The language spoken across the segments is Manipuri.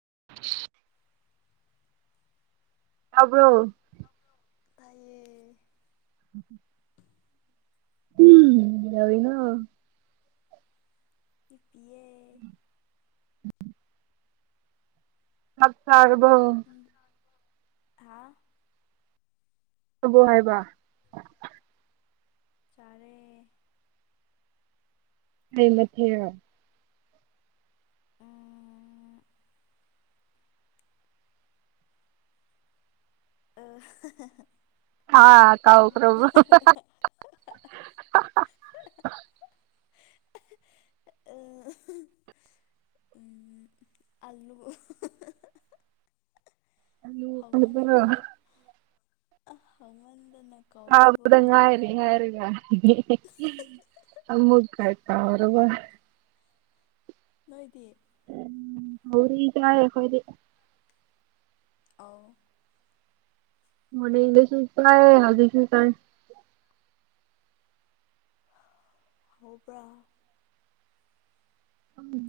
[inaudible] ꯇꯥꯕ꯭ꯔꯣ ꯇꯥꯏꯌꯦ [unintelligible] ꯎꯝ ꯀꯩꯗꯧꯔꯤꯅꯣ ꯍꯤꯞꯄꯤꯌꯦ [unintelligible] ꯆꯥꯛ ꯆꯥꯔꯕꯣ ꯅꯪꯗꯤ ꯍꯥꯥ ꯇꯕꯣ ꯍꯥꯏꯕ ꯆꯥꯔꯦ ꯀꯔꯤ ꯃꯊꯦꯜ ꯎꯝ [unintelligible] ꯍꯥꯥ ꯀꯥꯎꯈꯔꯕꯣ ꯑ [unintelligible] ꯎꯝ ꯑꯂꯨ ꯑꯂꯨ [unintelligible] ꯑꯥ ꯍꯥꯎꯃꯟ ꯀꯥꯕꯗ ꯉꯥꯏꯔꯤ ꯍꯥꯏꯔꯒ ꯑꯃꯨꯛ ꯈꯔꯥ ꯇꯥꯎꯔꯒ ꯅꯣꯏꯗꯤ ꯁꯣꯒꯔ꯭ꯤ ꯆꯥꯔꯦ ꯑꯈꯣꯏꯗꯤ ꯑꯧ ꯃꯅꯤꯡꯗꯁꯨ ꯀꯥꯏ ꯍꯧꯖꯤꯛꯁꯨ ꯆꯥꯏ ꯍꯥꯎꯕ꯭ꯔꯥ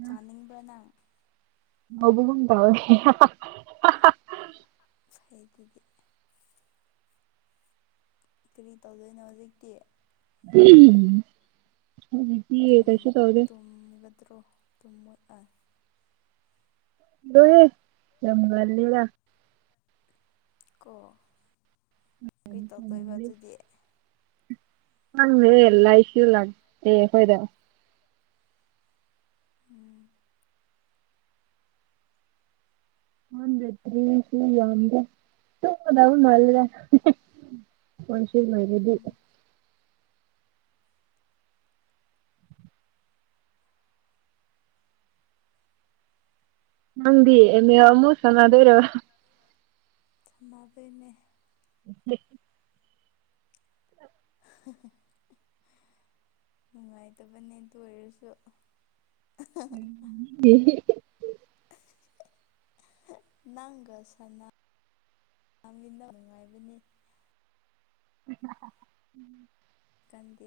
ꯆꯥꯅꯤꯡꯕ꯭ꯔ ꯅꯪ ꯍꯥꯎꯕꯒꯨꯝ ꯇꯧꯋꯦ [unintelligible] ꯐꯩꯗꯨꯗꯤ ꯀꯔꯤ ꯇꯧꯗꯣꯏꯅꯣ ꯍꯧꯖꯤꯛꯇꯤ ꯎꯝ ꯇ ꯇꯨꯝꯒꯗ꯭ꯔꯣ ꯇꯥꯏ [inaudible] ꯌꯥꯝ ꯉꯜꯂꯤꯗ ꯀꯣ ꯀꯩ ꯇꯧꯗꯣꯏꯕ ꯑꯗꯨꯗꯤ ꯍꯪꯗꯦꯍꯦ ꯂꯥꯏꯠꯁꯨ ꯂꯥꯛꯇꯦ ꯑꯈꯣꯏꯗ ꯎꯝ ꯍꯗꯇꯔꯤ ꯁꯤꯦ ꯇꯨꯡꯗꯕ ꯃꯥꯜꯒ ꯃꯟꯁꯤ ꯃꯗꯤ ꯎꯝ ꯅꯪꯗꯤꯅꯦ ꯃꯨꯁꯅꯗ ꯑꯣꯏꯔꯦꯕ ꯊꯃꯗꯅꯦ [unintelligible] [inaudible] [unintelligible] [inaudible] ꯅꯨꯡꯉꯥꯏꯇꯕꯅꯦ ꯑꯗꯨ ꯑꯣꯏꯔꯁꯨ ꯎꯝ ꯅꯪꯒ ꯁꯅꯥ ꯌꯥꯝꯃꯤꯟꯗ ꯅꯨꯡꯉꯥꯏꯕꯅꯤ ꯎꯝ ꯒꯥꯟꯗꯤ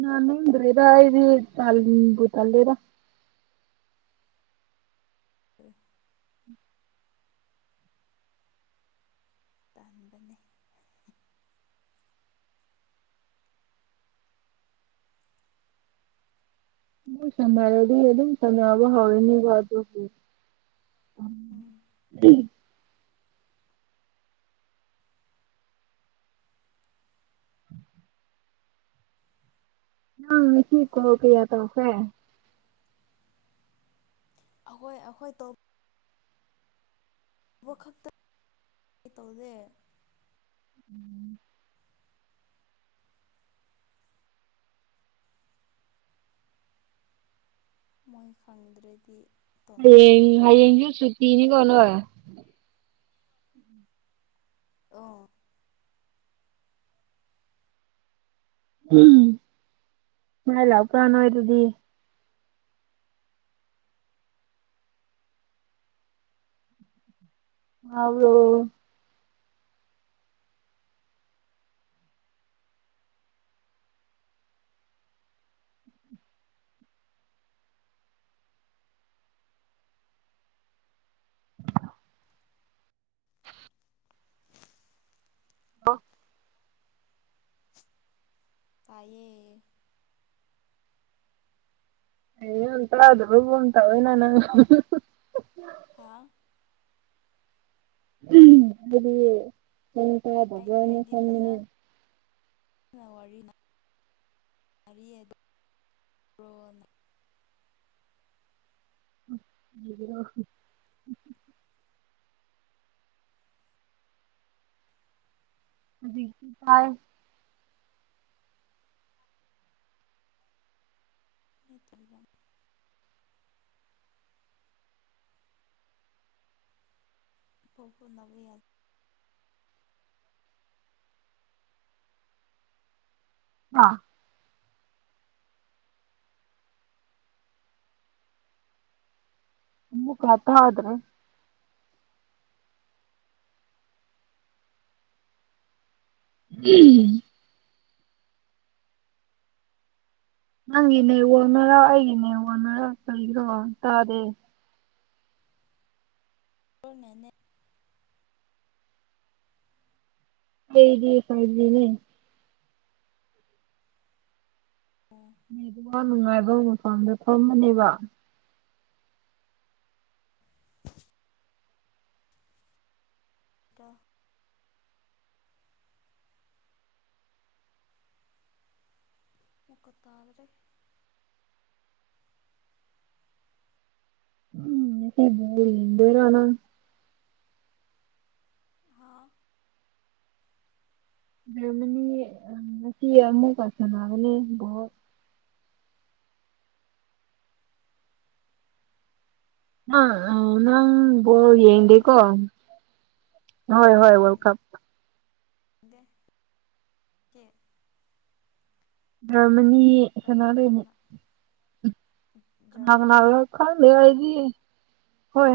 ꯅꯅ ꯍꯗꯔꯦꯗ ꯏꯗꯤ ꯇꯜꯕꯨ ꯇꯂꯦꯗ ꯍ ꯇꯥꯟꯕꯅꯦ ꯃ ꯁꯃꯥꯏꯗꯤ ꯑꯗꯨꯝ ꯁꯌꯥꯝꯕ ꯍꯧꯣꯏꯅꯤ ꯋꯥꯗ ꯐ ꯎꯝ ꯎ ꯑꯪ ꯁꯤ ꯀꯣ ꯀꯌꯥ ꯇꯁꯦ ꯑꯩꯈꯣꯏ ꯑꯩꯈꯣꯏ ꯇ ꯎꯕ ꯈꯛꯇ ꯀ ꯇꯧꯗꯦ ꯎꯝ ꯃꯣꯏ ꯈꯪꯗ꯭ꯔꯗꯤ ꯍꯌꯦꯡ ꯇꯧꯅꯤꯡꯗꯕ ꯍꯌꯦꯡꯁꯨ ꯁꯨꯇꯤꯅꯤ ꯀꯅ ꯑꯣ ꯉꯂ ꯄꯨ꯭ꯔꯥꯅ ꯑꯣꯏꯔꯗꯤ ꯑꯥꯎꯗꯣ [unintelligible] [inaudible] ꯑ ꯇꯥꯏꯌꯦ ꯇ ꯑꯗꯨꯣꯇꯕ ꯏꯅ ꯅ ꯍꯥ ꯁꯀ ꯒꯋꯥꯅꯤ ꯁꯃꯤꯅꯤ ꯋꯥꯔꯤꯔꯤꯅ ꯃꯔꯤꯗꯤ [unintelligible] [inaudible] ꯑꯗꯨꯗꯤ ꯀꯥꯔ ꯅꯠꯇ꯭ꯔꯤꯔꯝꯅꯤ ꯄ ꯍ ꯅ ꯌꯥ ꯑꯥ ꯑꯃꯨꯛꯀ ꯍꯥꯏꯔꯛ ꯑꯣ ꯇꯥꯗꯔꯦ [unintelligible] ꯅꯪꯒꯤꯅꯦ ꯋꯥꯅꯔꯥ ꯑꯩꯒꯤꯅꯦ ꯋꯥꯅꯔꯥ ꯀꯩꯒꯤꯔꯣ ꯇꯥꯗꯦ ꯑꯩ ꯅꯅꯦ ꯑꯩꯗꯤ ꯐꯥꯏꯗꯤꯅꯦ ꯅ ꯑꯗꯨꯒ ꯅꯨꯡꯉꯥꯏꯕ ꯃꯐꯝꯗꯣ ꯈꯃꯅꯦꯕ ꯗ ꯃꯈꯀ ꯇꯥꯗ꯭ꯔꯦ ꯑ ꯏꯟꯔꯅ ꯍꯥ ꯃꯃꯅꯤ ꯉꯁꯤ ꯑꯃꯨꯛꯀ ꯁꯥꯟꯅꯕꯅꯦ ꯕꯣ ꯑ ꯑ ꯅꯪꯣ ꯌꯦꯡ ꯕꯣꯜ ꯗꯀꯣ ꯍꯣꯏ ꯍꯣꯏ ꯋꯥꯔꯜ ꯀꯞ ꯗ ꯀꯦ ꯑ ꯃꯅꯤꯦ ꯁꯅꯥꯅꯅꯦ ꯁꯥꯟꯅ ꯀꯅꯥ ꯖꯔꯃꯅꯤ ꯀꯅꯥ ꯈꯜꯗꯗꯤ ꯍꯣꯏ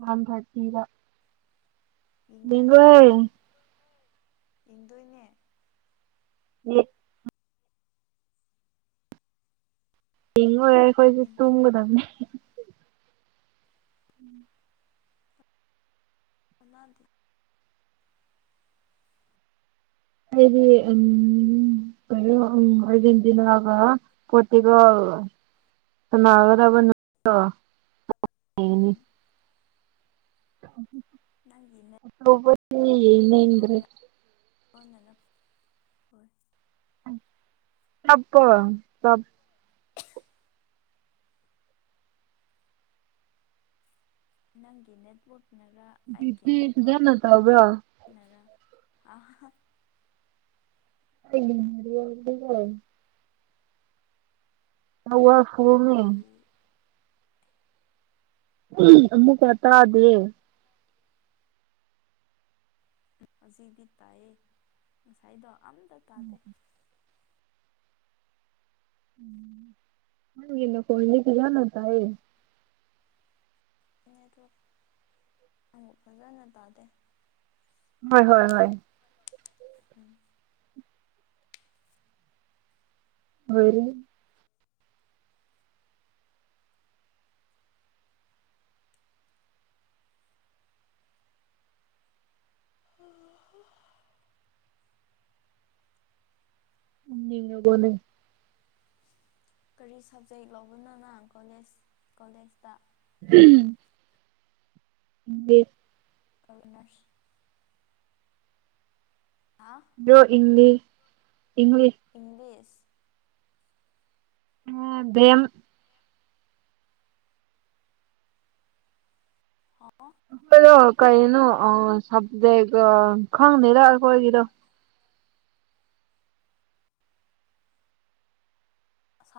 ꯋꯥꯟ ꯊꯔꯇꯤꯗ ꯏꯪꯗ ꯔꯣ ꯅꯪ ꯏꯪꯗꯅꯦ ꯎ ꯍꯤꯡꯉꯔꯦ ꯑꯩꯈꯣꯏꯁꯦ ꯏꯟꯇꯔꯦꯠ ꯇꯨꯝꯒꯗꯕꯅꯤ ꯎꯝ ꯄꯨꯗꯤ ꯍꯥꯏꯗꯤ ꯎꯝ ꯖꯤꯤꯟꯗꯅ ꯍꯥꯏꯒ ꯄꯣꯇꯒ ꯒꯔꯕꯣ ꯎꯝ [unintelligible] ꯅꯪꯒꯤꯅꯦ ꯑꯦ ꯏꯃꯗ꯭ꯔꯦ ꯂꯣꯟꯅꯔ ꯍꯣꯏ ꯆꯄ ꯆꯞ ꯅꯪꯦ ꯅꯗꯕꯨ ꯗꯤꯖꯅ ꯇꯕ ꯑ ꯃꯗꯤ ꯆꯋꯥ ꯁꯨꯔꯃꯤ ꯇꯥꯗꯦ ꯑꯃꯨꯛ ꯀꯌꯥ ꯇꯥꯗꯦ ꯍꯧꯖꯤꯛꯤ ꯇꯥꯏꯌꯦ ꯉꯁꯥꯏꯗꯣ ꯑꯝꯇ ꯇꯥꯗꯦ ꯍ ꯌꯦꯅ ꯈꯣꯍꯤꯅꯤ ꯀ ꯌꯥꯅ ꯇꯌꯦ ꯑꯦꯗꯣ ꯑꯃꯨꯛ ꯐꯖꯅ ꯇꯥꯗꯦ ꯍꯣꯏ ꯍꯣꯏ ꯍꯣꯏ ꯎꯝ ꯑꯣꯏꯣꯏꯔ ꯑꯣ ꯎꯉ ꯐꯅꯤꯡ ꯀꯔꯤ ꯁꯕꯖꯦꯛ ꯂꯧꯕꯅꯅ ꯀꯣꯂꯦꯖ ꯀꯣꯂꯦꯖꯇ [unintelligible] ꯀꯔꯅꯔꯁ ꯌꯣ ꯏꯪꯂꯤ ꯏꯪꯂꯤ ꯏꯪꯂꯤꯁ ꯑ ꯕꯦꯝ ꯍ ꯑꯩꯈꯣꯏꯗꯣ ꯀꯩꯅꯣ ꯁꯞꯖꯦꯛ ꯈꯪꯗꯔ ꯑꯩꯈꯣꯏꯒꯤꯗꯣ ꯑꯁ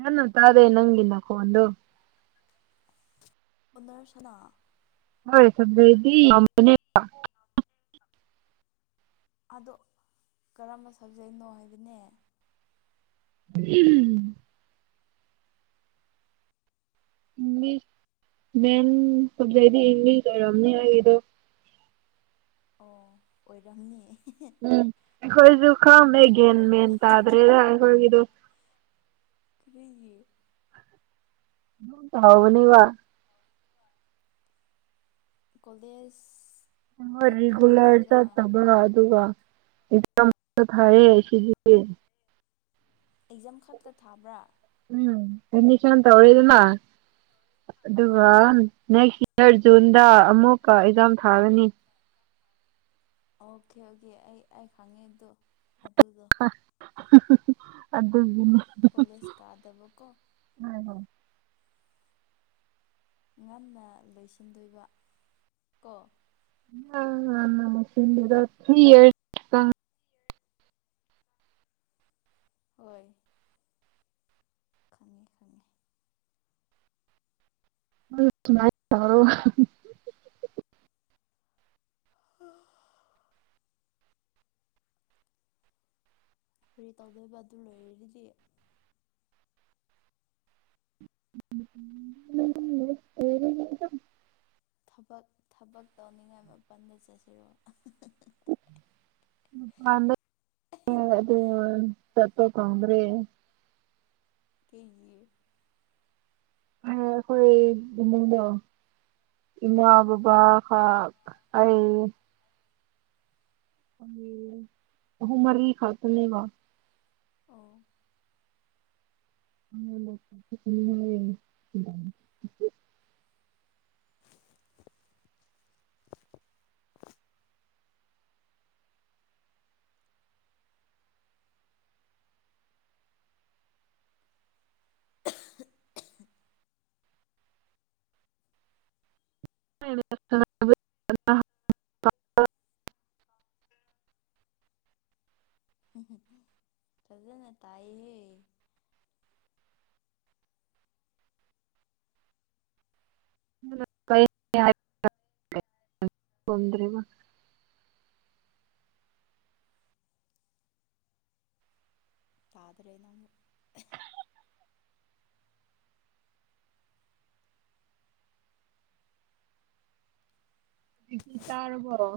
ꯅꯅ ꯇꯥꯦ ꯅꯪ ꯅ ꯀꯣꯟꯣꯟ ꯎꯅꯔꯁꯅꯥ ꯍꯣꯏ ꯁꯗꯤꯅꯦ ꯑꯗꯣ ꯀꯔꯝꯕ ꯁꯕꯖꯦꯛꯅꯣ ꯍꯥꯏꯕꯅꯦ ꯎꯝ ꯏꯂꯤꯁ ꯃ ꯁꯖꯗꯤ ꯏꯪꯂꯤꯁ ꯑꯣꯏꯔꯝꯅꯤ ꯍꯥꯏꯗ ꯑꯣ ꯑꯣꯏꯔꯝꯅꯤꯌꯦ ꯎꯝ ꯑꯩꯈꯣꯏꯁꯨ ꯈꯝꯦꯒꯦꯃꯦ ꯈꯪꯗꯕ ꯇꯗ꯭ꯔꯦꯗ ꯑꯩꯈꯣꯏꯒꯤꯗꯨ ꯀꯔꯤꯒꯤ ꯍꯕꯅꯤ ꯋꯥ ꯀꯂꯦꯖ ꯔꯤꯒꯨꯂꯔ ꯆꯠꯇꯕ ꯑꯗꯨ ꯑꯗꯨꯒ ꯊꯑꯌꯦ ꯁꯤꯒꯤꯦ ꯑꯦꯛꯖꯥꯝ ꯈꯛꯇ ꯊꯥꯕ꯭ꯔꯥ ꯎꯝ ꯍꯅꯤꯁ ꯇ ꯍꯗꯅ ꯑꯗꯨ ꯑꯥ ꯅꯦꯛꯁ ꯏꯔ ꯖꯨꯟꯗ ꯑꯃꯨꯛꯀ ꯑꯦꯛꯖꯥꯝ ꯊꯥꯒꯅꯤ ꯑꯣꯀꯦ ꯑꯣꯀꯦ ꯑꯩ ꯑꯩ ꯈꯪꯉꯦꯗꯣ ꯑꯗꯨꯒꯤꯅꯦ ꯀꯣꯂꯦꯖ ꯀꯥꯗꯕꯀꯣ ꯉꯟꯅ ꯂꯣꯏꯁꯤꯟꯗꯣꯏꯕ ꯀꯣ ꯑ ꯃꯁꯤꯟꯗ ꯊ ꯍꯣꯏ ꯈꯪꯉꯦ ꯈꯪꯉꯦ ꯁꯃꯔꯣ ꯎꯝ ꯐꯔꯤ ꯇꯗꯣꯏꯕ ꯑꯗꯨ ꯂꯣꯏꯔꯗꯤꯌꯦ [unintelligible] [inaudible] ꯊꯕꯛ ꯊꯕꯛ ꯇꯧꯅꯤꯡꯉꯥꯏ ꯃꯄꯟꯗ ꯆꯠꯁꯤꯔꯣ ꯗ꯭ꯔ ꯑꯗꯨ ꯆꯊ ꯀꯗ꯭ꯔꯔꯤ ꯀ [inaudible] ꯑꯩꯈꯣꯏ ꯏꯃꯨꯡꯗ ꯏꯃꯥ ꯑꯥ ꯕꯕꯥ ꯍꯥꯎ ꯑꯩ ꯎ ꯃꯔꯤꯔꯤ ꯈꯇꯅꯦ ꯋꯥ ꯑꯣ [unintelligible] [inaudible] [unintelligible] [inaudible] ꯆꯖꯅ ꯇꯥꯏ [unintelligible] [inaudible] ꯀ [unintelligible] [inaudible] ꯇꯗ꯭ꯔꯦꯕ ꯇꯥꯗꯔꯦꯅ ꯤ ꯇꯥꯔ ꯄꯨꯣꯔꯣ